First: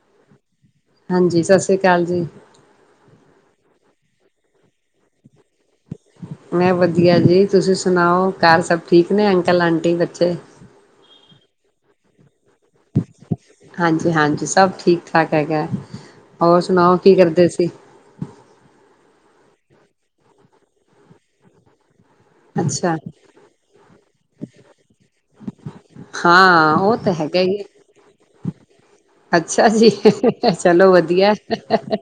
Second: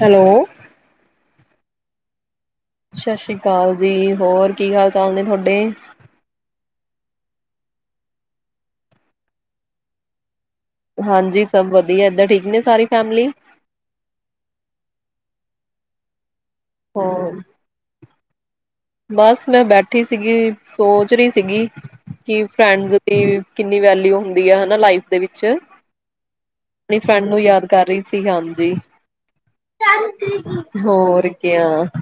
Hello, ਹਾਂਜੀ, ਸਤਿ ਸਤਿ ਸ਼੍ਰੀ ਅਕਾਲ ਜੀ ਸਤਿ ਸ੍ਰੀ ਅਕਾਲ ਜੀ, ਹੋਰ ਕੀ ਹਾਲ ਚਾਲ ਨੇ ਤੁਹਾਡੇ ਮੈਂ ਵਧੀਆ ਜੀ, ਤੁਸੀਂ ਸੁਣਾਓ ਘਰ ਸਭ ਠੀਕ ਨੇ ਅੰਕਲ, ਆਂਟੀ, ਬੱਚੇ ਹਾਂਜੀ, ਸਭ ਵਧੀਆ ਇਧਰ ਠੀਕ ਨੇ ਸਾਰੀ ਫੈਮਿਲੀ ਹਾਂਜੀ, ਹਾਂਜੀ, ਸਭ ਠੀਕ, ਠਾਕ ਹੈਗਾ ਹੈ ਹੋਰ ਸੁਣਾਓ, ਕੀ ਹੋਰ ਕਰਦੇ ਸੀ ਬਸ, ਮੈਂ ਬੈਠੀ ਸੀਗੀ, ਸੋਚ ਰਹੀ ਸੀਗੀ ਕਿ ਫਰੈਂਡ ਅੱਛਾ ਦੀ ਕਿੰਨੀ ਵੈਲਊ ਹੁੰਦੀ ਆ ਨਾ ਲਾਈਫ ਦੇ ਵਿੱਚ, ਹਾਂ ਉਹ ਆਪਣੀ ਤਾਂ ਫਰੈਂਡ ਹੈਗਾ ਨੂੰ ਹੀ ਯਾਦ ਕਰ ਰਹੀ ਸੀ, ਹਾਂਜੀ ਜੀ, ਅੱਛਾ ਜੀ, ਚਲੋ ਹੋਰ ਵਧੀਆ, ਹਾ, ਕਿਆ, ਹਾ,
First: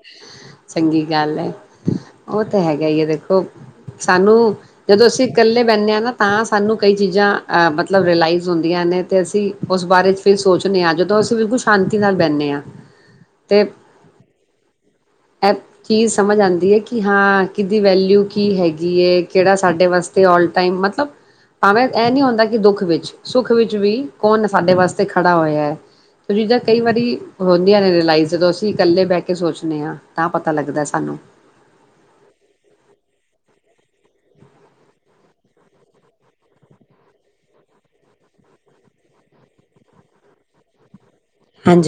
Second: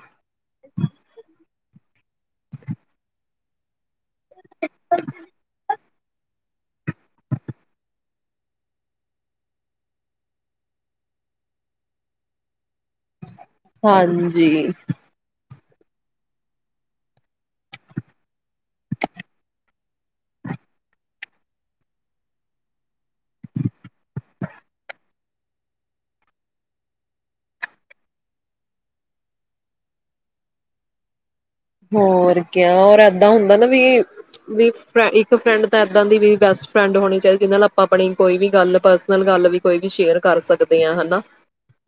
ਚੰਗੀ ਗੱਲ ਹੈ। ਉਹ ਤਾਂ, ਹੈਗਾ ਹੀ, ਹੈ ਦੇਖੋ ਸਾਨੂੰ, ਜਦੋਂ ਅਸੀਂ ਇਕੱਲੇ ਬਹਿੰਦੇ ਹਾਂ ਨਾ ਹਾਂ, ਸਾਨੂੰ ਕਈ ਚੀਜ਼ਾਂ ਮਤਲਬ ਰਿਲਾਈਜ਼ ਹੁੰਦੀਆਂ ਨਾ ਤਾਂ, ਅਸੀਂ ਉਸ ਬਾਰੇ ਫਿਰ ਸੋਚਦੇ ਹਾਂ। ਸ਼ਾਂਤੀ ਨਾਲ ਬਹਿੰਦੇ ਹਾਂ। ਅਤੇ ਹਾਂਜੀ। ਇਹ ਚੀਜ਼ ਸਮਝ ਆਉਂਦੀ ਹੈ ਕਿ, ਹਾਂ ਕਿਹਦੀ ਵੈਲਿਊ ਕੀ ਹੈਗੀ ਏ, ਕਿਹੜਾ ਸਾਡੇ ਵਾਸਤੇ ਆਲ ਟਾਈਮ ਮਤਲਬ ਭਾਵੇਂ ਇਹ ਨੀ ਹੁੰਂਦਾ, ਕਿ ਦੁੱਖ ਵਿੱਚ ਸੁੱਖ ਵਿੱਚ ਵੀ ਕੌਣ ਏ ਸਾਡੇ ਵਾਸਤੇ ਖੜਾ ਹੋਇਆ ਹੈ। ਤੇ ਜਿਦਾਂ ਕਈ ਵਾਰੀ ਹੁੰਦੀਆਂ ਨੇ ਰਿਲਾਈਜ਼ ਜਦੋਂ ਅਸੀਂ ਇਕੱਲੇ ਬਹਿ ਕੇ ਸੋਚਦੇ ਹਾਂ। ਤਾਂ ਪਤਾ ਲੱਗਦਾ ਸਾਨੂੰ ਹੋਰ ਕੀ ਹੋਰ ਇਦਾਂ ਹੁੰਦਾ ਨਾ ਵੀ ਇੱਕ ਫਰੈਂਡ ਤਾਂ ਇਦਾਂ ਦੀ ਵੀ ਬੈਸਟ ਫਰੈਂਡ ਹੋਣੀ ਚਾਹੀਦੀ, ਜਿਹਦੇ ਨਾਲ ਆਪਾਂ ਆਪਣੀ ਕੋਈ ਵੀ ਗੱਲ, ਪਰਸਨਲ ਗੱਲ, ਵੀ ਕੋਈ ਵੀ ਸ਼ੇਅਰ ਕਰ ਸਕਦੇ ਹਨਾ।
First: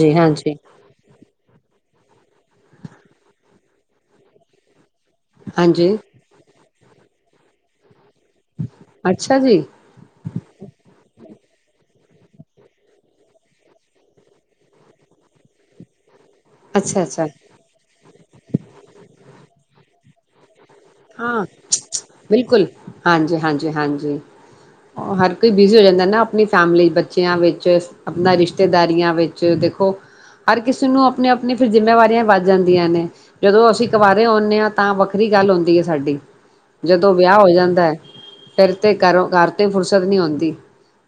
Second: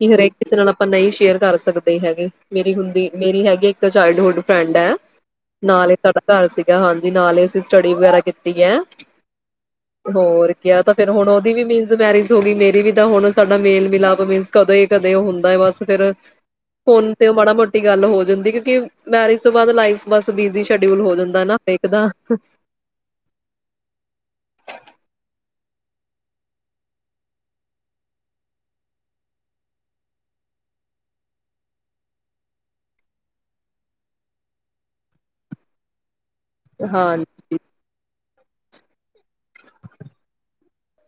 ਕਿ ਹਰੇਕ, ਹਾਂਜੀ ਕਿਸੇ ਨਾਲ ਆਪਾਂ ਨਹੀਂ ਸ਼ੇਅਰ ਕਰ ਸਕਦੇ। ਤੇ ਹੈਗੇ, ਮੇਰੀ ਹੁੰਦੀ, ਮੇਰੀ ਹੈਗੀ ਇੱਕ ਚਾਈਲਡਹੁੱਡ [unintelligible] ਨਾਲ ਹੀ ਹਾਂਜੀ ਸਾਡਾ ਘਰ ਸੀ। ਹਾਂਜੀ, ਨਾਲ ਹੀ ਅਸੀਂ ਸਟੱਡੀ ਵਗੈਰਾ ਕੀਤੀ ਹੈ। ਅੱਛਾ ਜੀ ਹੋਰ ਕਿਹਾ ਤਾਂ ਫੇਿਰ ਹੁਣ ਉਹਦੀ ਵੀ ਨਹੀ ਮੈਰਿਜ ਹੋ ਗਈ ਮੇਰੀ ਵੀ ਤਾਂ ਹੁਣ ਸਾਡਾ ਮੇਲ -ਮਿਲਾਪ ਮੀਨ ਕਦੇ -ਕਦੇ ਉਹ ਹੁੰਦਾ ਹੈ। ਬਸ ਫੇਰ ਅੱਛਾ ਫੋਨ ਅੱਛਾ ਤੇ ਮਾੜਾ-ਮੋਟੀ ਗੱਲ ਹੋ ਜਾਂਦੀ ਕਿਉਂਕਿ ਤੋ ਬਾਅਦ ਲਾਈ ਬੱਸ ਬੀਦੀ ਹਾਂ ਬਿਲਕੁਲ। ਹਾਂਜੀ-ਹਾਂਜੀ, -ਹਾਂਜੀ। ਹਰ ਕੋਈ ਬਿਜੀ ਹੋ ਜਾਂਦੇ ਨਾ ਆਪਣੀ ਫੈਮਲੀ, ਬੱਚਿਆਂ ਵਿੱਚ ਆਪਣਾ ਰਿਸ਼ਤੇਦਾਰੀਆਂ ਵਿੱਚ ਦੇਖੋ ਹਰ ਕਿਸੇ ਨੂੰ ਆਪਣੀ-ਆਪਣੀ ਫਿਰ ਜਿੰਮੇਵਾਰੀਆਂ ਵੱਧ ਜਾਂਦੀਆਂ ਨੇ ਜਦੋਂ ਅਸੀਂ ਕਵਾਰੇ ਆਉਂਦੇ ਹਾਂ ਤਾਂ ਵੱਖਰੀ ਗੱਲ ਹੁੰਦੀ ਹੈ। ਸਾਡੀ। ਜਦੋਂ ਹਾਂ ਵਿਆਹ ਹੋ ਜਾਂਦਾ ਹੈ। ਫਿਰ ਤਾਂ ਕਰੋ ਘਰ ਤੋਂ ਫੁਰਸਤ ਨਹੀਂ ਆਉਂਦੀ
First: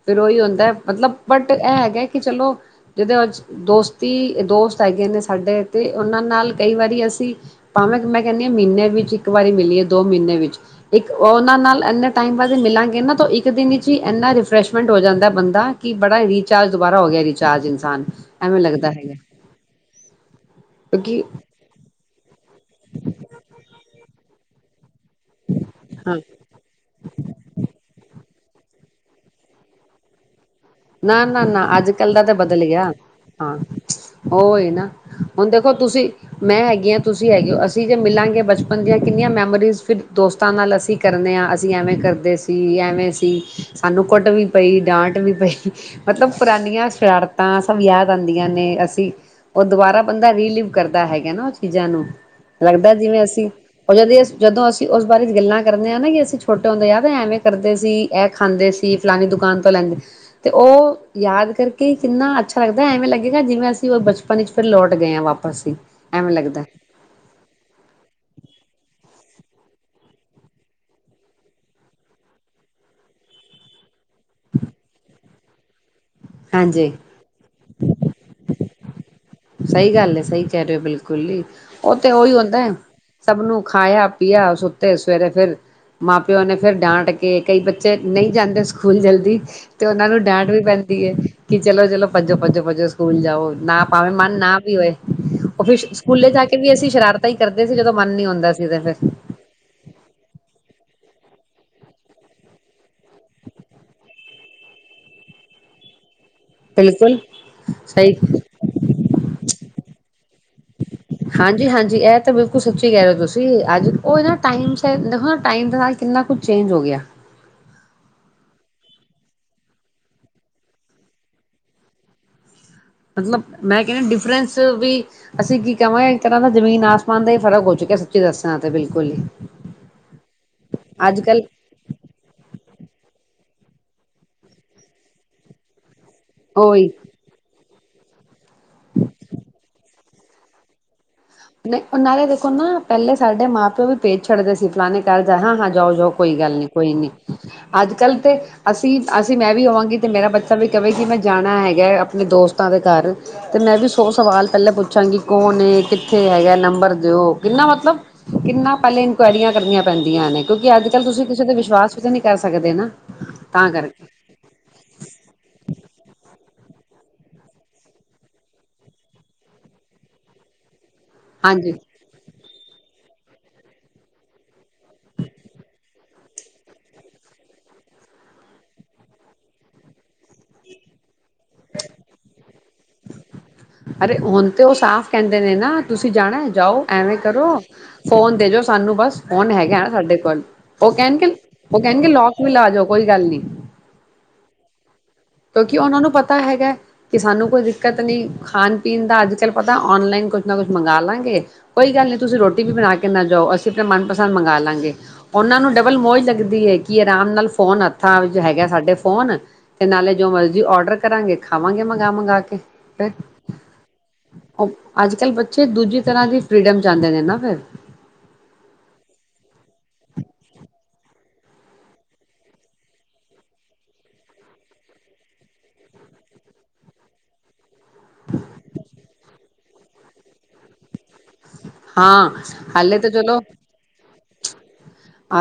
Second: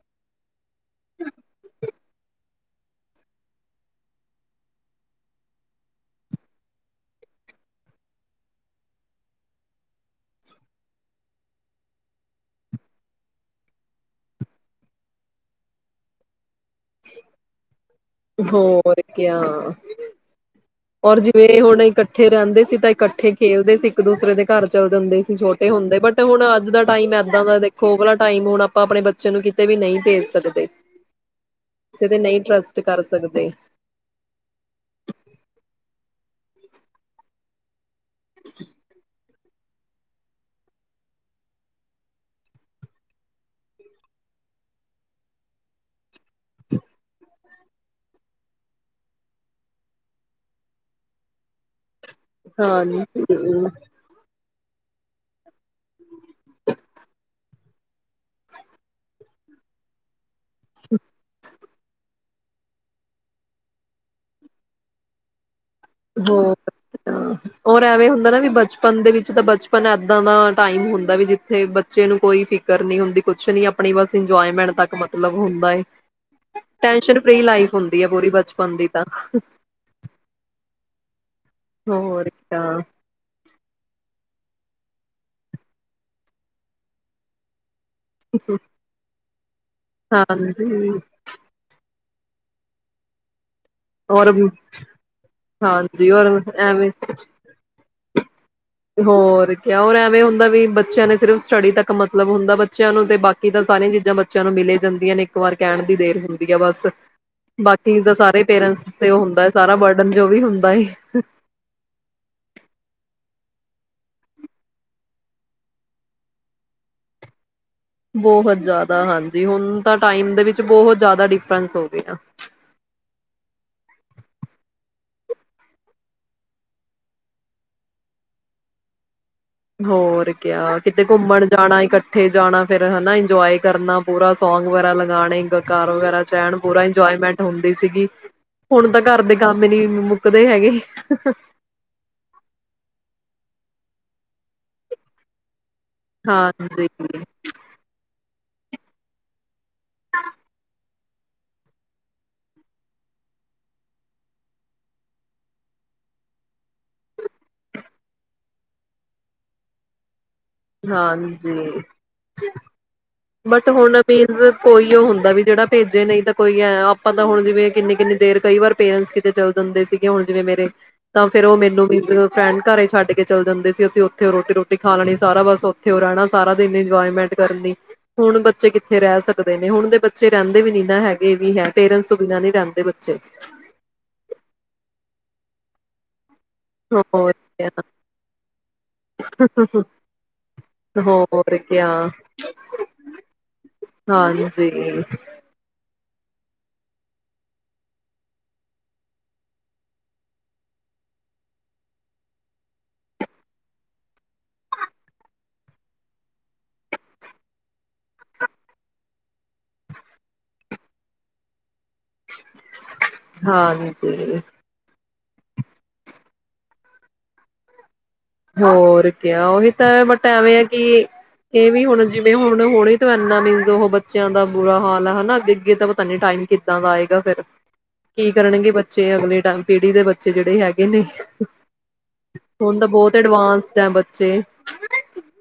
ਫਿਰ ਉਹੀ ਹੁੰਦਾ। ਮਤਲਬ, ਬਟ ਇਹ ਹੈਗਾ ਕਿ ਚਲੋ ਜਿਦੋਂ ਅੱਜ ਦੋਸਤੀ ਦੋਸਤ ਹੈਗੇ ਨੇ ਸਾਡੇ ਤੇ ਉਹਨਾਂ ਨਾਲ ਕਈ ਵਾਰੀ ਅਸੀਂ ਭਾਵੇਂ ਮੈਂ ਕਹਿੰਦੀ ਹ ਮਹੀਨੇ ਵਿੱਚ ਇੱਕ ਵਾਰੀ ਮਿਲੀਏ, ਦੋ ਮਹੀਨੇ ਵਿੱਚ ਇੱਕ ਉਹਨਾਂ ਨਾਲ ਇਨੇ ਟਾਈਮ ਬਾਦ ਮਿਲਾਂਗੇ ਨਾ ਇੱਕ ਦਿਨ ਵਿੱਚ ਇਨਾ ਰਿਫਰੈਸ਼ਮੈਂਟ ਹੋ ਜਾਂਦਾ ਬੰਦਾ ਕਿ ਬੜਾ ਰੀਚ ਚਾਰਜ ਦੁਬਾਰਾ ਹੋ ਗਿਆ ਰਿਚਾਰਜ ਇਨਸਾਨ। ਐਵੇਂ ਲੱਗਦਾ ਹੋਰ ਹੈਗਾ ਕਿਆ। ਔਰ ਕਿਉਂਕਿ ਜਿਵੇਂ ਹੁਣ ਇਕੱਠ ਇਕੱਠੇ ਰਹਿੰਦੇ ਸੀ ਤਾਂ ਇਕੱਠੇ ਖੇਲਦੇ ਸੀ। ਇੱਕ ਦੂਸਰੇ ਦੇ ਘਰ ਚਲਦੇ ਜਾਂਦੇ ਸੀ। ਛੋਟੇ ਹੁੰਦੇ ਹਾਂ ਬਟ ਹੁਣ ਅੱਜ ਦਾ ਟਾਈਮ ਇਏਦਾਂ ਦਾ ਦੇਖੋ ਭਲਾ ਟਾਈਮ ਹੁਣ, ਆਪਾਂ ਆਪਣੇ ਬੱਚੇ ਨੂੰ ਕਿਤੇ ਵੀ ਨਹੀਂ ਭੇਜ ਸਕਦੇ। ਨਾ-ਨਾ-ਨਾ, ਕਿਸੇ ਅੱਜ-ਕੱਲ ਤੇ ਦਾ ਤਾਂ ਨਹੀਂ ਬਦਲ ਟਰਸਟ ਗਿਆ, ਕਰ ਸਕਦੇ ਹਾ ਉਹਹੀ ਨਾ ਹੁਣ ਦੇਖੋ ਤੁਸੀਂ ਮੈਂ ਹੈਗੀ ਹਾਂ, ਤੁਸੀਂ ਹੈਗੇ ਹੋ। ਅਸੀ ਠੀਕ ਹੈ, ਮਿਲਾਂਗੇ ਬਚਪਨ ਦੀਆਂ ਕਿੰਨੀਆਂ ਮੈਂਮਾ ਇਸ ਉਮਰ ਫਿਰ ਦੋਸਤਾਂ ਨਾਲ ਅਸੀਂ ਕਰਨੇ ਹਾਂ ਅਸੀਂ ਐਵੇਂ ਕਰਦੇ ਸੀ। ਐਵੇਂ ਸੀ। ਸਾਨੂੰ ਕੁੱਟ ਵੀ ਪਈ। ਡਾਂਟ ਵੀ ਪਈ। ਮਤਲਬ, ਪੁਰਾਣੀਆਂ ਸ਼ਰਾਰਤਾਂ ਸਭ ਯਾਦ ਆਉਂਦੀਆਂ ਨੇ। ਅਸੀਂ ਉਹ ਦੁਬਾਰਾ ਬੰਦਾ ਰੀਲੀਵ ਕਰਦਾ ਹੈਗਾ ਨਾ ਉਹ ਚੀਜ਼ਾਂ ਨੂੰ। ਹਾਂ ਲੱਗਦਾ ਜਿਵੇਂ ਅਸੀਂ ਉਹ ਜਦ ਜਦੋਂ ਅਸੀਂ ਉਸ ਬਾਰੇ ਗੱਲਾਂ ਕਰਦੇ ਹਾਂ ਨਾ ਕਿ ਅਸੀਂ ਛੋਟੇ ਹੁੰਦੇ ਐਵੇਂ-ਐਵੇਂ ਕਰਦੇ ਸੀ। ਇਹ ਖਾਂਦੇ ਸੀ, ਫਲਾਨੀ ਦੁਕਾਨ ਤੋਂ ਲੈਂਦੇ ਸੀ ਤੇ ਉਹ ਯਾਦ ਕਰਕੇ ਕਿੰਨਾ ਅੱਛਾ ਲੱਗਦਾ ਐਵੇਂ ਲੱਗੇਗਾ। ਜਿਵੇਂ ਅਸੀਂ ਉਹ ਬਚਪਨ ਚ ਫਿਰ ਲੌਟ ਗਏਹਾ ਵਾਪਸ ਹੀ। ਐਵੇਂ ਲੱਗਦਾ ਹੋਰ-ਹੋਰ ਐਵੇਂ ਹੁੰਦਾ ਨਾ ਵੀ ਬਚਪਨ ਦੇ ਵਿੱਚ ਤਾਂ ਬਚਪਨ ਇੱਦਾਂ ਦਾ ਟਾਈਮ ਹੁੰਦਾ ਵੀ ਜਿੱਥੇ ਬੱਚੇ ਨੂੰ ਕੋਈ ਫਿਕਰ ਨਹੀਂ ਹੁੰਦੀ ਕੁਛ ਨੀ ਆਪਣੀ ਬਸ ਇੰਜੋਏਮੈਂਟ ਤੱਕ ਮਤਲਬ। ਮੁੰਦਾਈ। ਹਾਂਜੀ ਟੈਨਸ਼ਨ ਫਰੀ ਲਾਈਫ ਹੁੰਦੀ ਹੈ ਪੂਰੀ ਬਚਪਨ ਦੀ ਤਾਂ। ਸਹੀ ਗੱਲ ਹੈ, ਸਹੀ ਕਹਿ ਰਹੇ ਹੋ ਬਿਲਕੁਲ ਹੀ। ਉਹ ਤੇ ਹੋਰ ਉਹੀ ਹੁੰਦਾ ਕਿਆ ਸਭ ਨੂੰ। ਖਾਇਆ-ਪੀਆ ਸੂਤੇ, ਸਵੇਰੇ ਫੇਰ ਮਾਂ ਪਿਓ ਨੇ ਫੇਰ ਡਾਂਟਕੇ ਕਈ ਬੱਚੇ ਤੇ ਨਹੀਂ ਜਾਂਦੇ ਸਕੂਲ ਜਲਦੀ। ਤੇ ਉਹਨਾਂ ਨੂੰ ਡਾਂਟ ਵੀ ਹਾਂਜੀ ਪੈਂਦੀ ਹੈ ਕਿ ਚਲੋ ਚਲੋ ਭੱਜੋ ਭੱਜੋ ਭੱਜੋ ਸਕੂਲ ਜਾਓ ਹੁਣ। ਨਾ ਪਾਵੇ ਮਨ ਔਰ ਨਾ ਵੀ ਹੋਏ ਉਹ ਫਿਰ ਹਾਂਜੀ ਔਰ ਸਕੂਲੇ ਜਾ ਕੇ ਵੀ ਅਸੀਂ ਐਵੇਂ ਸ਼ਰਾਰਤਾਂ ਹੀ ਕਰਦੇ ਸੀ ਜਦੋਂ ਮਨ ਨੀ ਆਦਾ ਸੀ ਤੇ ਫਿਰ ਹੋਰ ਕਿਆ ਔਰ ਐਵੇਂ ਹੁੰਦਾ ਵੀ ਬੱਚਿਆਂ ਨੇ ਸਿਰਫ ਸਟੱਡੀ ਤੱਕ ਮਤਲਬ ਹੁੰਦਾ ਬੱਚਿਆਂ ਨੂੰ ਤੇ ਬਾਕੀ ਤਾਂ ਸਾਰੀਆਂ ਚੀਜ਼ਾਂ ਬੱਚਿਆਂ ਨੂੰ ਮਿਲੇ ਜਾਂਦੀਆਂ ਨੇ ਇੱਕ ਵਾਰ ਕਹਿਣ ਦੀ ਦੇਰ ਹੁੰਦੀ ਬਿਲਕੁਲ ਸਹੀ ਪੇਰਟਸ ਤੇ ਉਹ ਹੁੰਦਾ ਹੈ ਸਾਰਾ ਬਰਡਨ ਜੋ ਵੀ ਹੁੰਦਾ ਏ। ਹਾਂਜੀ ਹਾਂਜੀ ਇਹ ਤਾਂ ਬਿਲਕੁਲ ਸੱਚੀ ਕਹਿ ਰਹੇ ਹੋ ਤੁਸੀਂ ਅੱਜ ਉਹ ਨਾ ਟਾਈਮ ਦੇਖੋ ਨਾ ਟਾਈਮ ਦੇ ਨਾਲ ਕਿੰਨਾ ਕੁਛ ਚੇਂਜ ਹੋ ਗਿਆ। ਬਹੁਤ ਜ਼ਿਆਦਾ ਹਾਂਜੀ ਹੁਣ ਤਾਂ ਟਾਈਮ ਦੇ ਵਿੱਚ ਬਹੁਤ ਜ਼ਿਆਦਾ ਡਿਫਰੈਂਸ ਹੋ ਗਏ ਆ। ਮਤਲਬ ਮੈਂ ਕਹਿੰਣਾ ਡਿਫਰੈਂਸ ਵੀ ਅਸੀਂ ਕੀ ਕਹਾਂਗੇ ਇੱਕ ਤਰ੍ਹਾਂ ਦਾ ਜ਼ਮੀਨ ਆਸਮਾਨ ਦਾ ਹੀ ਫ਼ਰਕ ਹੋ ਚੁੱਕਿਆ ਸੱਚੀ ਦੱਸਾਂ ਤੇ ਬਿਲਕੁਲ ਹੀ ਹੋਰ ਕਿਆ ਕਿਤੇ ਅੱਜ ਕੱਲ੍ਹ ਘੁੰਮਣ ਜਾਣਾ ਇਕੱਠੇ ਜਾਣਾ ਫੇਰ ਹਨਾ ਇੰਜੋਏ ਕਰਨਾ ਪੂਰਾ ਸੌਂਗ ਵਗੈਰਾ ਲਗਾਣੇ ਕਾਰ ਵਗੈਰਾ ਰਹਿਣ ਪੂਰਾ ਉਹੀ ਇੰਜੋਏਮੈਂਟ ਹੁੰਦੀ ਸੀਗੀ ਹੁਣ ਤਾਂ ਘਰ ਦੇ ਕੰਮ ਨੀ ਮੁੱਕਦੇ ਹੈਗੇ। ਨਾਲੇ ਦੇਖੋ ਨਾ ਪਹਿਲੇ ਸਾਡੇ ਮਾਂ ਪਿਓ ਵੀ ਪੇਜ ਛੱਡਦੇ ਸੀ ਫਲਾਣੇ ਘਰ ਜਾਣਾ ਹਾਂ ਹਾਂ। ਜਾਓ ਜਾਓ ਕੋਈ ਗੱਲ ਨੀ ਹਾਂਜੀ, ਕੋਈ ਨੀ ਅੱਜ ਕੱਲ ਤੇ ਅਸੀਂ ਅਸੀਂ ਮੈਂ ਵੀ ਆਵਾਂਗੀ ਅਤੇ ਮੇਰਾ ਬੱਚਾ ਵੀ ਕਵੇ ਕਿ ਮੈਂ ਜਾਣਾ ਹੈਗਾ ਆਪਣੇ ਦੋਸਤਾਂ ਦੇ ਘਰ ਅਤੇ ਮੈਂ ਵੀ ਸੋ ਸਵਾਲ ਪਹਿਲਾਂ ਪੁੱਛਾਂਗੀ ਕੌਣ ਕਿਥੇ ਇੱਥੇ ਹੈਗਾ ਨੰਬਰ ਦਿਓ ਕਿੰਨਾ ਮਤਲਬ ਕਿੰਨਾ ਪਹਿਲਲੇ ਇਨਕੁਆਇਰੀਆਂ ਕਰਨੀਆਂ ਪੈਂਦੀਆਂ ਨੇ ਕਿਉਂਕਿ ਅੱਜ ਕੱਲ ਤੁਸੀਂ ਕਿਸੇ ਤੇ ਹਾਂਜੀ। ਵਿਸ਼ਵਾਸ ਵੀ ਤਾਂ ਨਹੀਂ ਕਰ ਸਕਦੇ ਨਾ। ਬਟ ਤਾਂ ਹੁਣ ਕਰਕੇ ਮੀਨਜ ਕੋਈ ਉਹ ਹੁੰਦਾ ਵੀ ਜਿਹੜਾ ਭੇਜੇ ਨਹੀਂ ਤਾਂ ਕੋਈ ਹੈ ਆਪਾਂ ਤਾਂ ਹੁਣ ਜਿਵੇਂ ਕਿੰਨੀ ਕਿੰਨੀ ਦੇਰ ਕਈ ਵਾਰ ਪੇਰੈਂਟਸ ਕਿਤੇ ਚੱਲ ਜਾਂਦੇ ਸੀਗੇ ਹੁਣ ਜਿਵੇਂ ਮੇਰੇ ਤਾਂ ਫੇਰ ਉਹ ਹਾਂਜੀ ਮੈਨੂੰ ਵੀ ਫਰੈਂਡ ਘਰੇ ਛੱਡ ਕੇ ਚੱਲ ਜਾਂਦੇ ਸੀ ਅਸੀਂ ਉੱਥੇ ਰੋਟੀ ਰੋਟੀ ਖਾ ਲੈਣੀ ਸਾਰਾ ਬਸ ਉੱਥੇ ਰਹਿਣਾ ਸਾਰਾ ਦਿਨ ਇੰਜੋਏਮੈਂਟ ਕਰਨੀ ਹੁਣ ਬੱਚੇ ਕਿੱਥੇ ਰਹਿ ਸਕਦੇ ਨੇ ਹੁਣ ਦੇ ਬੱਚੇ ਰਹਿੰਦੇ ਵੀ ਨੀ ਨਾ ਹੈਗੇ ਵੀ ਹੈ ਪੇਰੈਂਟਸ ਤੋਂ ਬਿਨਾਂ ਨੀ ਰਹਿੰਦੇ ਬੱਚੇ ਅਰੇ ਹੁਣ ਤੇ ਉਹ ਸਾਫ਼ ਕਹਿੰਦੇ ਨੇ ਨਾ ਤੁਸੀਂ ਜਾਣਾ ਜਾਓ ਐਵੇਂ ਹੋਰ ਕਰੋ ਕਿਆ, ਫੋਨ ਦੇਜੋ ਸਾਨੂੰ ਬਸ ਫੋਨ ਹੈਗਾ ਨਾ ਸਾਡੇ ਕੋਲ ਉਹ ਕਹਿਣਗੇ ਹੋਰ ਉਹ ਕਿਆ ਕਹਿਣਗੇ ਲੌਕ ਵੀ ਲਾ ਜਾਓ ਕੋਈ ਗੱਲ ਨੀ ਹਾਂਜੀ, ਕਿਉਂਕਿ ਉਹਨਾਂ ਨੂੰ ਪਤਾ ਹੈਗਾ ਕਿ ਸਾਨੂੰ ਕੋਈ ਦਿੱਕਤ ਨੀ ਖਾਣ ਪੀਣ ਦਾ ਅੱਜ ਕੱਲ ਪਤਾ ਔਨਲਾਈਨ ਕੁਛ ਨਾ ਕੁਛ ਮੰਗ ਲਾਂਗੇ ਕੋਈ ਗੱਲ ਨੀ ਤੁਸੀਂ ਰੋਟੀ ਵੀ ਬਣਾ ਕੇ ਨਾ ਜਾਓ ਅਸੀਂ ਆਪਣਾ ਮਨਪਸੰਦ ਮੰਗਗਾ ਲਵਾਂਗੇ ਉਹਨਾਂ ਨੂੰ ਡਬਲ ਮੋਜ ਲੱਗਦੀ ਹੈ, ਕਿ ਆਰਾਮ ਨਾਲ ਫੋਨ ਹੱਥਾਂ ਵਿੱਚ ਹੈਗਾ ਸਾਡੇ ਫੋਨ ਤੇ ਨਾਲੇ ਜੋ ਮਰਜ਼ੀ ਔਡਰ ਕਰਾਂਗੇ ਖਾਵਾਂਗੇ ਮੰਗਾ, ਮੰਗਾ ਕੇ। ਫਿਰ ਹਾਂ ਠੀਕ ਅੱਜ ਕੱਲ ਬੱਚੇ ਦੂਜੀ ਤਰ੍ਹਾਂ ਦੀ ਫੀਡਮ ਚ ਆਦੇ ਨੇ ਨਾ ਫਿਰ ਹੋਰ ਕਿਆ ਉਹੀ ਤਾਂ ਬਟ ਐਵੇਂ ਆ ਕਿ ਇਹ ਵੀ ਹੁਣ ਜਿਵੇਂ ਹੁਣ ਹਨ ਉਹ ਬੱਚਿਆਂ ਦਾ ਬੁਰਾ ਹਾਲ ਆ ਅੱਗੇ, ਅੱਗੇ ਤਾਂ ਪਤਾ ਨੀ ਟਾਈਮ ਕਿੱਦਾਂ ਦਾ ਆਏਗਾ ਫਿਰ ਕੀ ਕਰਨਗੇ ਬੱਚੇ ਅਗਲੇ ਟਾਈਮ ਪੀੜੀ ਦੇ ਬੱਚੇ ਜਿਹੜੇ ਹੈਗੇ ਨੇ ਹਾਂ, ਹੁਣ ਹਲੇੇ ਤਾਂ ਬਹੁਤ ਚਲੋ ਐਡਵਾਂਸਡ ਹੈ ਬੱਚੇ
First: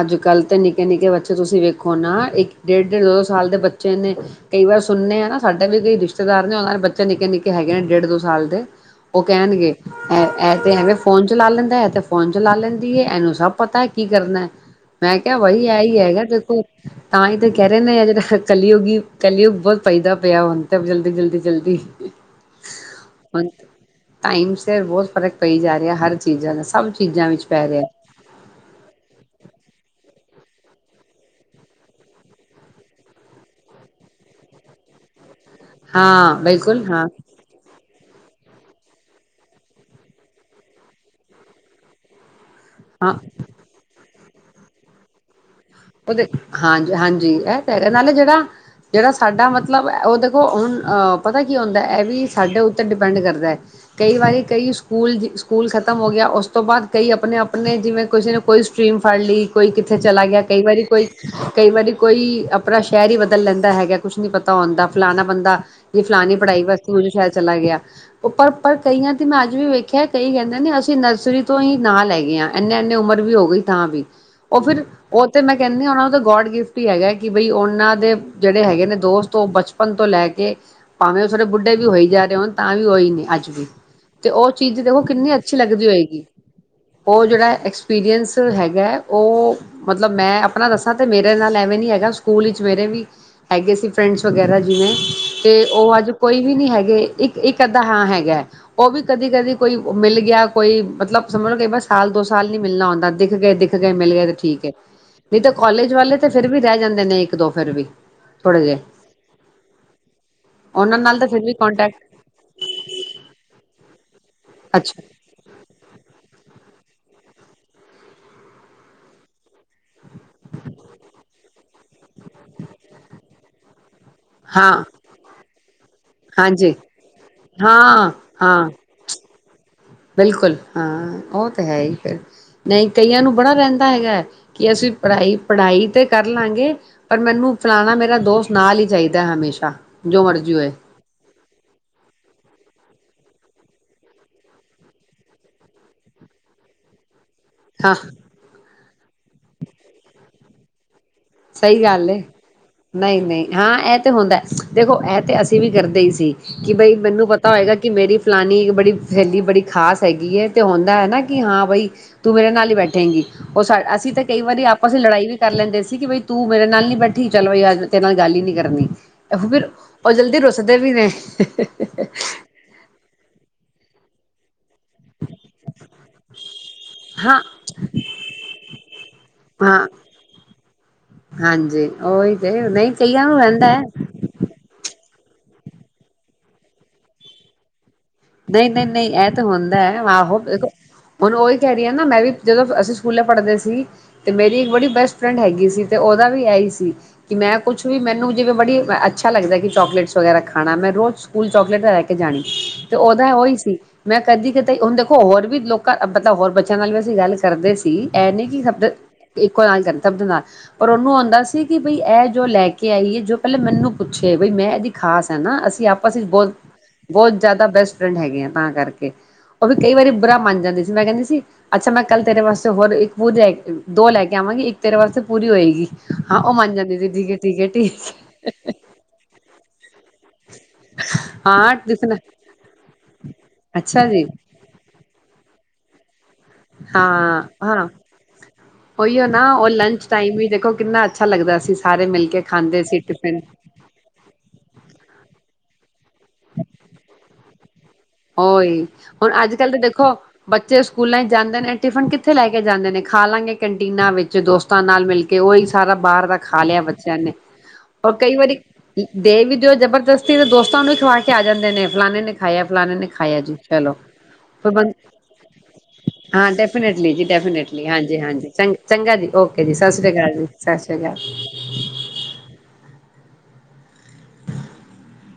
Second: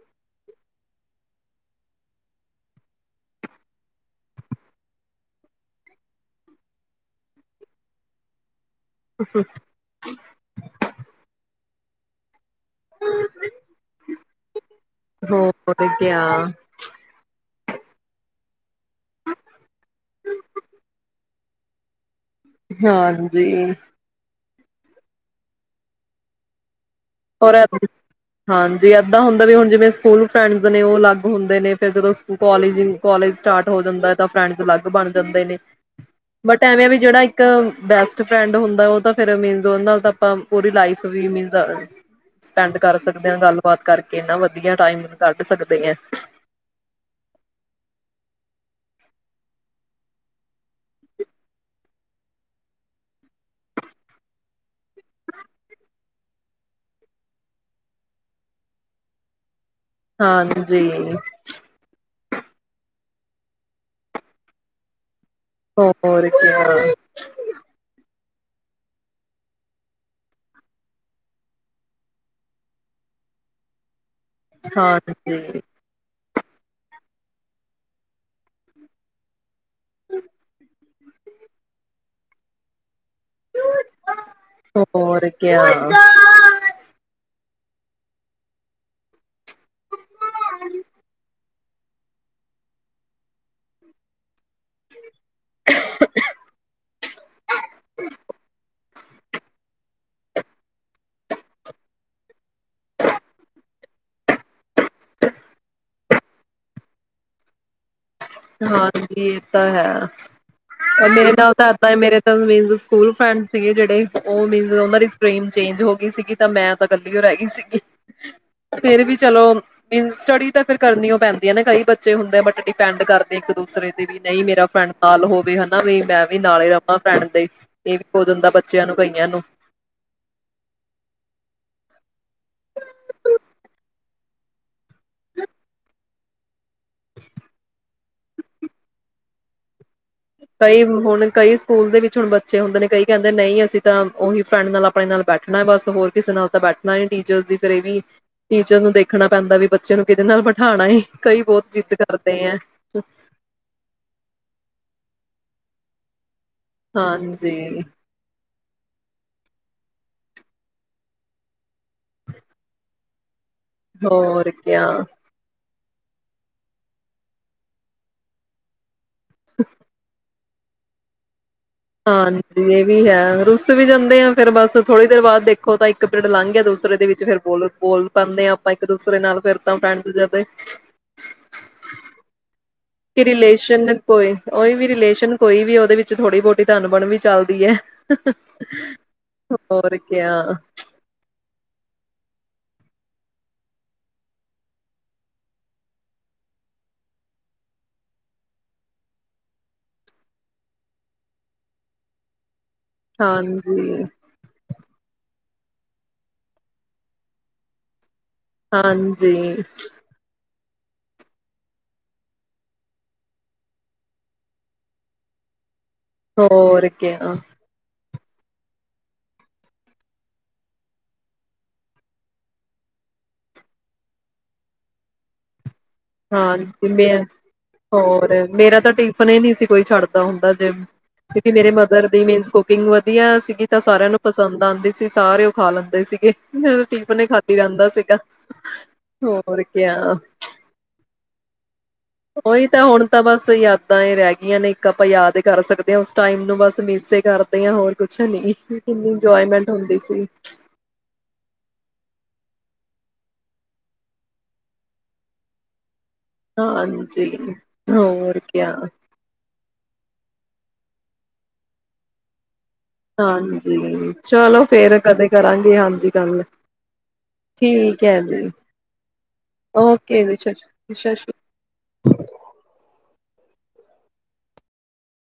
ਅੱਜ ਕੱਲ੍ਹ ਤੇ ਨਿੱਕੇ- ਨਿੱਕੇ ਬੱਚੇ ਤੁਸੀਂ ਵੇਖੋ ਨਾ ਇੱਕ- ਡੇਢ, ਡੇਢ -ਦੋ, ਦੋ ਸਾਲ ਦੇ ਬੱਚੇ ਨੇ ਕਈ ਵਾਰ ਸੁਣਨੇ ਨਾ ਸਾਡੇ ਵੀ ਕਈ ਰਿਸ਼ਤੇਦਾਰ ਨੇ ਉਹਨਾਂ ਨੇ ਬੱਚੇ ਨਿੱਕੇ- ਨਿੱਕੇ ਹੈਗੇ ਨੇ ਡੇਢ- ਦੋ ਸਾਲ ਦੇ ਉਹ ਕਹਿਣਗੇ। ਐ ਤੇ ਐਵੇਂ ਫੋਨ ਚਲਾ ਲੈਂਦਾ ਹੈ ਫੋਨ ਚਲਾ ਲੈਂਦੀ ਹੈ ਇਹਨੂੰ ਸਭ ਪਤਾ ਹੈ ਕੀ ਕਰਨਾ। ਮੈਂ ਕਿਹਾ ਬਹੀ ਐ ਹੋਰ ਹੀ ਕਿਆ ਹੈਗਾ ਦੇਖੋ। ਤਾਂ ਹੀ ਤਾਂ ਕਹਿ ਰਿਹੇ ਨੇ ਆ ਜਿਹੜਾ ਕਲਯੁਗ ਕੱਲਯੁਗ ਉਹ ਬਹੁਤ ਚਲਦਾ ਪਿਆ ਹੁੰਦਾ ਤੇ ਜਲਦੀ- ਜਲਦੀ। ਜਲਦੀ ਹੁਣ ਹਾਂਜੀ। ਟਾਈਮ ਬਹੁਤ ਫ਼ਰਕ ਪਈ ਜਾ ਰਿਹਾ ਹੈ ਹਰ ਚੀਜ਼ਾਂ ਦਾ ਸਭ ਚੀਜ਼ਾਂ ਵਿੱਚ ਹੋਰ ਪੈ ਰਿਹਾ ਹਾਂਜੀ, ਏਦਾਂ ਹੁੰਦਾ। ਵੀ ਹੁਣ ਜਿਵੇਂ ਸਕੂਲ ਫਰੈਂਡਸ ਨੇ ਉਹ ਅਲੱਗ ਹੁੰਦੇ ਨੇ ਫਿਰ ਜਦੂ ਕੋਲਜ ਕੋਾਲਜ ਸਟਾਟ ਹੋ ਜਾਂਦਾ ਤਾਂ ਫਰੈਂਡਸ ਅਲੱਗ ਬਣ ਜਾਂਦੇ ਨੇ। ਹਾਂ ਬਟ ਬਿਲਕੁਲ ਐਵੇਂ ਆ ਵੀ ਹਾਂ ਜਿਹੜਾ ਇੱਕ ਬੈਸਟ ਫਰੈਂਡ ਹੁੰਦਾ ਉਹ ਤਾਂ ਫਿਰ ਮੀਨ ਉਹ ਨਾਲ ਆਪਾਂ ਪੂਰੀ ਲਾਈਫ ਮੇਨਸ ਸਪੈਂਡ ਕਰ ਸਕਦੇ ਹਾਂ ਗੱਲਬਾਤ ਕਰਕੇ ਕਿੰਨਾ ਵਧੀਆ ਟਾਈਮ ਸਕਦੇ ਹਾਂ ਉਹਦੇ ਹਾਂਜੀ, ਹਾਂਜੀ ਇਹ ਤੇ ਹੈਗਾ ਨਾਲੇ ਜਿਹੜਾ ਜਿਹੜਾ ਸਾਡਾ ਮਤਲਬ ਉਹ ਦੇਖੋ ਹੁਣ ਪਤਾ ਕੀ ਹੁੰਦਾ ਇਹ ਵੀ ਸਾਡੇ ਉੱਤੇ ਡਿਪੈਂਡ ਕਰਦਾ। ਕਈ ਵਾਰੀ ਕਈ ਸਕੂਲ ਜ ਸਕੂਲ ਖਤਮ ਹੋ ਗਿਆ। ਉਸ ਤੋਂ ਬਾਅਦ ਕਈ ਆਪਣੇ- ਆਪਣੇ ਜਿਵੇਂ ਕਿਸੇ ਨੇ ਕੋਈ ਸਟਰੀਮ ਫੜ ਲਈ ਕੋਈ ਕਿੱਥੇ ਚਲਾ ਗਿਆ। ਵਾਰੀ ਹਾਂਜੀ ਕੋਈ, ਕਈ ਵਾਰੀ ਕੋਈ ਆਪਣਾ ਸ਼ਹਿਰ ਹੀ ਬਦਲ ਲੈਂਦਾ ਹੈਗਾ ਕੁੱਛ ਨੀ ਪਤਾ ਹੁੰਦਾ। ਫਲਾਣਾ ਬੰਦਾ ਜੇ ਹੋਰ ਫਲਾਨ ਪੜ੍ਹਾਈ ਕਿਆ ਵਾਸਤੇ ਦੂਜੇ ਸ਼ਹਿਰ ਚਲਾ ਗਿਆ। ਉੱਪਰ, ਉਪਰ ਕਈਆਂ ਤੇ ਮੈਂ ਅੱਜ ਵੀ ਵੇਖਿਆ ਕਈ ਕਹਿੰਦੇ ਨੇ ਅਸੀਂ ਨਰਸਰੀ ਤੋਂ ਹੀ ਨਾ ਲੈ ਗਏ ਹਾਂ ਇੰਨੇ ਇਨੇ ਉਮਰ ਵੀ ਹੋ ਗਈ ਥਾਂ ਵੀ ਉਹ ਫਿਰ ਤੇ ਮੈਂ ਹਾਂਜੀ ਕਹਿੰਦੀ ਉਹਨਾਂ, ਉਹ ਦਾ ਗੋਡ ਗਿਫਟ ਹੀ ਹੈਗਾ ਕਿ ਬਈ ਉਹਨਾਂ ਦੇ ਜਿਹੜੇ ਹੈਗੇ ਨੇ ਦੋਸਤ ਉਹ ਬਚਪਨ ਪਣ ਤੋਂ ਲੈ ਕੇ ਭਾਵੇਂ ਉਹ ਸਾਰੇ ਬੁੱਢੇ ਵੀ ਹੋਈ ਰਹੇ ਹੋਣ ਤਾਂ ਵੀ ਉਹੀ ਨੇ ਅੱਜ ਵੀ ਤੇ ਉਹ ਚੀਜ਼ ਦੇਖੋ ਹੋਰ ਕਿੰਨੀ ਅੱਛੀ ਕਿਆ ਲੱਗਦੀ ਹੋਏਗੀ ਉਹ ਜਿਹੜਾ ਐਕਸਪੀਰੀਅੰਸ ਹੈਗਾ ਉਹ ਮਤਲਬ ਮੈਂ ਆਪਣਾ ਦੱਸਾਂ ਤੇ ਮੇਰੇ ਨਾਲ ਐਵੇਂ ਨੀ ਹੈਗਾ ਸਕੂਲ ਵਿੱਚ ਮੇਰੇ ਵੀ ਹੈਗੇ ਸੀ ਫਰੈਂਡਸ ਵਗੈਰਾ ਜਿਵੇਂ ਤੇ ਉਹ ਅੱਜ ਕੋਈ ਵੀ ਨੀ ਹੈਗੇ ਇੱਕ ਇੱਕ ਅੱਧਾ ਹਾਂ ਹੈਗਾ ਉਹ ਵੀ ਕਦੀ ਕਦੀ ਕੋਈ ਮਿਲ ਗਿਆ ਕੋਈ ਮਤਲਬ ਸਮਝ ਕਈ ਵਾਰ ਸਾਲ ਦੋ ਸਾਲ ਨੀ ਮਿਲਣਾ ਹੁੰਦਾ ਦਿੱਖ ਗਏ ਦਿੱਖ ਗਏ ਮਿਲ ਗਏ ਤੇ ਠੀਕ [unintelligible] ਨਹੀਂ ਤਾਂ ਕਾਲਜ ਵਾਲੇ ਤੇ ਫਿਰ ਵੀ ਰਹਿ ਜਾਂਦੇ ਨੇ ਇੱਕ ਦੋ ਫੇਰ ਵੀ ਥੋੜ੍ਹੇ ਜਿਹੇ ਹਾਂਜੀ ਇਹ ਤਾਂ ਹੈ ਉਹਨਾਂ ਮੇਰੇ ਫਿਰ ਨਾਲ ਵੀ ਤਾਂ ਏਦਾ ਕੋਂਟੈਕਟ ਮੇਰੇ ਨਾਲ ਸਕੂਲ ਫਰੈਂਡ ਸੀਗੇ ਜਿਹੜੇ ਉਹ ਮੀਨਜ ਉਹਨਾਂ ਅੱਛਾ ਦੀ ਸਟਰੀਮ ਚੇਂਜ ਹੋ ਗਈ ਸੀਗੀ ਤਾਂ ਮੈਂ ਤਾਂ ਇਕੱਲੀ ਰਹਿ ਗਈ ਸੀਗੀ ਫੇਰ ਵੀ ਚਲੋ ਮੀਨਜ ਸਟੱਡੀ ਤਾਂ ਫਿਰ ਕਰਨੀ ਉਹ ਪੈਂਦੀ [unintelligible] ਨਾ ਕਈ ਬੱਚੇ ਹੁੰਦੇ ਬਟ ਡਿਪੈਂਡ ਕਰਦੇ ਇੱਕ ਦੂਸਰੇ ਤੇ ਵੀ ਨਹੀਂ ਮੇਰਾ ਹਾਂ ਫਰੈਂਡ ਨਾਲ ਹੋਵੇ ਹਨਾ ਵੀ ਮੈਂ ਵੀ ਨਾਲ ਹੀ ਹਾਂਜੀ ਰਵਾਂ ਫਰੈਂਡ ਦੇ ਇਹ ਵੀ ਹੋ ਜਾਂਦਾ ਬੱਚਿਆਂ ਨੂੰ ਕਈਆਂ ਨੂੰ ਬਿਲਕੁੱਲ ਹਾਂ ਉਹ ਤੇ ਹੈ ਹੀ ਫਿਰ। ਨਹੀਂ ਕਈਆਂ ਨੂੰ ਬੜਾ ਰਹਿੰਦਾ ਹੈਗਾ ਹੈ ਕਿ ਅਸੀਂ ਪੜ੍ਹਾਈ ਪੜ੍ਹਾਈ ਤੇ ਕਰ ਲਾਂਗੇ ਪਰ ਮੈਨੂੰ ਫਲਾਣਾ ਮੇਰਾ ਦੋਸਤ ਨਾਲ ਹੀ ਚਾਹੀਦਾ ਹਮੇਸ਼ਾ। ਜੋ ਮਰਜ਼ੀ ਹੋਏ ਕਈ ਹੁਣ ਕਈ ਸਕੂਲ ਦੇ ਵਿੱਚ ਹੁਣ ਬੱਚੇ ਹੁੰਦੇ ਨੇ ਕਈ ਕਹਿੰਦੇ ਨਹੀਂ ਅਸੀਂ ਤਾਂ ਉਹੀ ਫਰੈਂਡ ਨਾਲ ਆਪਣੇ ਨਾਲ ਬੈਠਣਾ ਬਸ ਹੋਰ ਕਿਸੇ ਨਾਲ ਤਾਂ ਬੈਠਣਾ ਹੀ ਨੀ ਚ ਦੀ ਫਿਰ ਇਹ ਹਾਂ ਵੀ ਟੀਚਰ ਨੂੰ ਦੇਖਣਾ ਪੈਂਦਾ ਵੀ ਬੱਚੇ ਨੂੰ ਕਿਹਦੇ ਨਾਲ ਬਿਠਾਣਾ ਠਾਨਾ ਏ ਕਈ ਬੋਤ ਸਹੀ ਜਿੱਦ ਗੱਲ ਏ ਕਰਦੇ ਐ। ਨਹੀਂ ਨਹੀਂ ਹਾਂ ਇਹ ਤੇ ਹੁੰਦਾ ਦੇਖੋ ਇਹ ਤੇ ਅਸੀਂ ਵੀ ਕਰਦੇ ਹੀ ਸੀ। ਕਿ ਬਈ ਮੈਨੂੰ ਪਤਾ ਹੋਏਗਾ ਹਾਂਜੀ ਕਿ ਮੇਰੀ ਫਲਾਨੀ ਬੜੀ ਬੜੀ ਸਹੇਲੀ ਬੜੀ ਖ਼ਾਸ ਹੈਗੀ ਹੈ ਤੇ ਹੁੰਦਾ ਹੈ ਨਾ ਕਿ ਹਾਂ ਬਈ ਤੂੰ ਮੇਰੇ ਨਾਲ ਹੀ ਬੈਠੇਂਗੀ। ਉਹ ਅਸੀਂ ਤਾਂ ਕਈ ਹੋਰ ਵਾਰੀ ਕਿਆ ਆਪਸ ਲੜਾਈ ਵੀ ਕਰ ਲੈਂਦੇ ਸੀ ਠੀਕ ਏ ਬਈ ਤੂੰ ਮੇਰੇ ਨਾਲ ਨੀ ਬੈਠੀ ਚਲੋ ਅਜ ਤੇਰੇ ਨਾਲ ਗੱਲ ਹੀ ਨੀ ਕਰਨੀ। ਫਿਰ ਓ ਜਲਦੀ ਰੁੱਸ ਦੇ ਵੀ ਨੇ ਹਾਂਜੀ ਇਹ ਵੀ ਹੈ ਰੁਸ ਵੀ ਜਾਂਦੇ ਆ ਫੇਰ ਬੱਸ ਥੋੜੀ ਦੇਰ ਬਾਅਦ ਦੇਖੋ ਤਾਂ ਇੱਕ ਪਿੰਡ ਲੰਘ ਗਿਆ ਦੂਸਰੇ ਦੇ ਵਿੱਚ ਫਿਰ ਹਾਂ ਬੋਲ ਬੋਲ ਪਾਂਦੇ ਹਾਂ ਆਪਾਂ ਇੱਕ ਦੂਸਰੇ ਨਾਲ ਫਿਰ ਤਾਂ ਹਾਂ ਫੈਡ ਦੂਜਾ ਦੇ ਹਾਂਜੀ ਉਹੀ ਤੇ ਨਹੀਂ ਕਿ ਕਈਆਂ ਨੂੰ ਰਹਿੰਦਾ ਹੈ ਰਿਲੇਸ਼ਨ ਕੋਈ ਉਹੀ ਵੀ ਰਿਲੇਸ਼ਨ ਕੋਈ ਵੀ ਉਹਦੇ ਵਿੱਚ ਥੋੜੀ ਬਹੁਤੀ ਧਨ ਬਣ ਵੀ ਚੱਲਦੀ ਏ ਨਹੀਂ-ਨਹੀਂ-ਨਹੀਂ ਇਹ ਤਾਂ ਹੁੰਦਾ ਆਹੋ ਕਿਆ ਦੇਖੋ ਹੁਨੂੰ ਉਹੀ ਕਹਿ ਰਹੀ ਹ ਨਾ ਮੈਂ ਵੀ ਜਦੋਂ ਅਸੀਂ ਸਕੂਲ ਪੜ੍ਹਦੇ ਸੀ ਤੇ ਮੇਰੀ ਇੱਕ ਬੜੀ ਬੈਸਟ ਫਰੈਂਡ ਹੈਗੀ ਸੀ ਤੇ ਉਹਦਾ ਵੀ ਇਹਹੀ ਸੀ ਕਿ ਮੈਂ ਕੁਛ ਵੀ ਮੈਨੂੰ ਜਿਵੇਂ ਬੜਾ ਅੱਛਾ ਲੱਗਦਾ ਚਾਕਲੇਟ ਵਗੈਰਾ ਖਾਣਾ ਮੈਂ ਰੋਜ਼ ਸਕੂਲ ਚੋਕਲੇਟ ਲੈ ਕੇ ਜਾਣੀ। ਤੇ ਉਹਦਾ ਉਹ ਹੀ ਸੀ ਹਾਂਜੀ ਮੈਂ ਕਦੀ-ਕਦੀ- ਤੇ ਹੁਣ ਦੇਖੋ ਹੋਰ ਵੀ ਲੋਕਾਂ ਮਤਲਬ ਹੋਰ ਬੱਚਿਆਂ ਨਾਲ ਵੀ ਅਸੀਂ ਗੱਲ ਕਰਦੇ ਸੀ। ਇਹ ਨੀ ਕਿ ਹਾਂਜੀ ਇੱਕੋ ਨਾਲ ਕਰਨ ਸਭਦੇ ਨਾਲ ਪਰ ਉਹਨੂੰ ਆਉਂਦਾ ਸੀ ਕਿ ਬਈ ਇਹ ਜੋ ਲੈ ਕੇ ਆਈਏ ਜੋ ਪਹਿਲਾਂ ਮੈਨੂੰ ਪੁੱਛੇ ਬਈ ਮੈਂ ਇਹਦੀ ਖਾਸ ਆ ਨਾ ਅਸੀਂ ਆਪ ਆਪਸ ਚ ਹੋਰ ਬਹੁਤ-ਬਹੁਤ ਕਿਆ ਜ਼ਿਆਦਾ ਬੈਸਟ ਫਰੈਂਡ ਹੈਗੇ ਆ ਤਾਂ ਕਰਕੇ ਉਹ ਵੀ ਕਈ ਵਾਰੀ ਬੁਰਾ ਮੰਨ ਜਾਂਦੀ ਸੀ ਮੈਂ ਕਹਿੰਦੀ ਸੀ ਅੱਛਾ, ਮੈਂ ਕੱਲ ਤੇਰੇ ਵਾਸਤੇ ਹੋਰ ਇੱਕ ਪਰੀ ਦੋ ਲੈ ਕੇ ਆਵਾਂਗੀ ਇੱਕ ਤੇਰੇ ਵਾਸਤੇ ਪੂਰੀ ਹੋਏਗੀ। ਉਹ ਹਾਂ ਮੰਨ ਜਾਂਦੀ ਸੀ ਮੈਂ, ਠੀਕ ਹੈ ਠੀਕ ਹੈ ਠੀਕ ਹੋਰ ਮੇਰਾ ਤਾਂ ਟਿਫਨ ਹੀ ਨਹੀਂ ਸੀ ਕੋਈ ਛੱਡਦਾ ਹੁੰਦਾ ਸੀ। ਕਿਉਂਕਿ ਮੇਰੇ ਹਾਂ ਮਦਰ ਟਿਫਨ ਦੀ ਮੇਨ ਕੁਕਿੰਗ ਵਧੀਆ ਸੀਗੀ ਤਾਂ ਅੱਛਾ ਸਾਰਿਆਂ ਨੂੰ ਜੀ ਪਸੰਦ ਆਉਂਦੀ ਸੀ ਸਾਰੇ ਉਹ ਖਾ ਲੈਂਦੇ। ਦੇ ਸੀਗੇ। ਮੇਰਾ ਉਹ ਟੀਫਨ ਹੀ ਹਾਂ ਖਾਲੀ ਹਾਂ ਆਂਦਾ ਸੀਗਾ। ਉਹੀਓ ਨਾ ਹੋਰ ਉਹ ਲੰਚ ਕਿਆ ਟਾਈਮ ਵੀ ਦੇਖੋ ਕਿੰਨਾ ਅੱਛਾ ਲੱਗਦਾ ਸੀ। ਸਾਰੇ ਮਿਲ ਕੇ ਉਹੀ ਤਾਂ ਖਾਂਦੇ ਸੀ ਹੁਣ ਤਾਂ ਟਿਫਿਨ ਬਸ ਯਾਦਾਂ ਹੀ ਰਹਿ ਗਈਆਂ ਨੇ ਇੱਕ ਆਪਾਂ ਯਾਦ ਕਰ ਸਕ ਦੇ ਉਸ ਟਾਈਮ ਨੂੰ ਬਸ ਮਿਸ ਕਰਦੇ ਹਾਂ ਹੋਰ ਕੁਛ ਨੀ ਉਹੀ ਕਿੰਨੀ ਹੁਣ ਅੱਜ ਇੰਜੋਏਮੈਂਟ ਕੱਲ੍ਹ ਤਾਂ ਹੁੰਦੀ ਦੇਖੋ ਸੀ ਉੱਥੇ ਲੈ ਕੇ ਜਾਂਦੇ ਨੇ ਖਾ ਲਾਂਗੇ ਕੈਟੀਨਾਂ ਵਿੱਚ ਦੋਸਤਾਂ ਨਾਲ ਮਿਲ ਕੇ ਉਹੀ ਸਾਰਾ ਬਾਹਰ ਦਾ ਖਾ ਲਿਆ, ਬੱਚਿਆਂ ਨੇ ਹਾਂਜੀ ਹੋਰ ਕਈ ਵਾਰੀ ਦੇ ਵੀ ਦਿਓ ਜਬਰ ਜਸੀ, ਤੇ ਦੋਸਤਾ ਨੂੰ ਈ ਖਵਾ ਸੁ ਕੇ ਆ ਜਾਂਦੇ ਨੇ ਫਲਾਣੇ ਨੇ ਖਾਇਆ ਫਲਾਨੇ ਖਾਇਆ ਜੀ ਹਾਂਜੀ ਚਲੋ ਫੇਰ ਕਦੇ ਕਰਾਂਗੇ ਹਾਂਜੀ ਗੱਲ ਚਲੋੰ--ਹਾਂ ਡੈਫੀਨੇਟਲੀ- ਡੈਫੀਨੇਟਲੀ ਠੀਕ ਹੈ ਹਾਂ-ਹਾਂ ਜੀ ਚੰਗਾ ਜੀ ਓਕੇ ਜੀ, ਸਤਿ ਸ੍ਰੀ ਅਕਾਲ ਜੀ ਸਤ ਸ੍ਰੀ ਅਕਾਲ।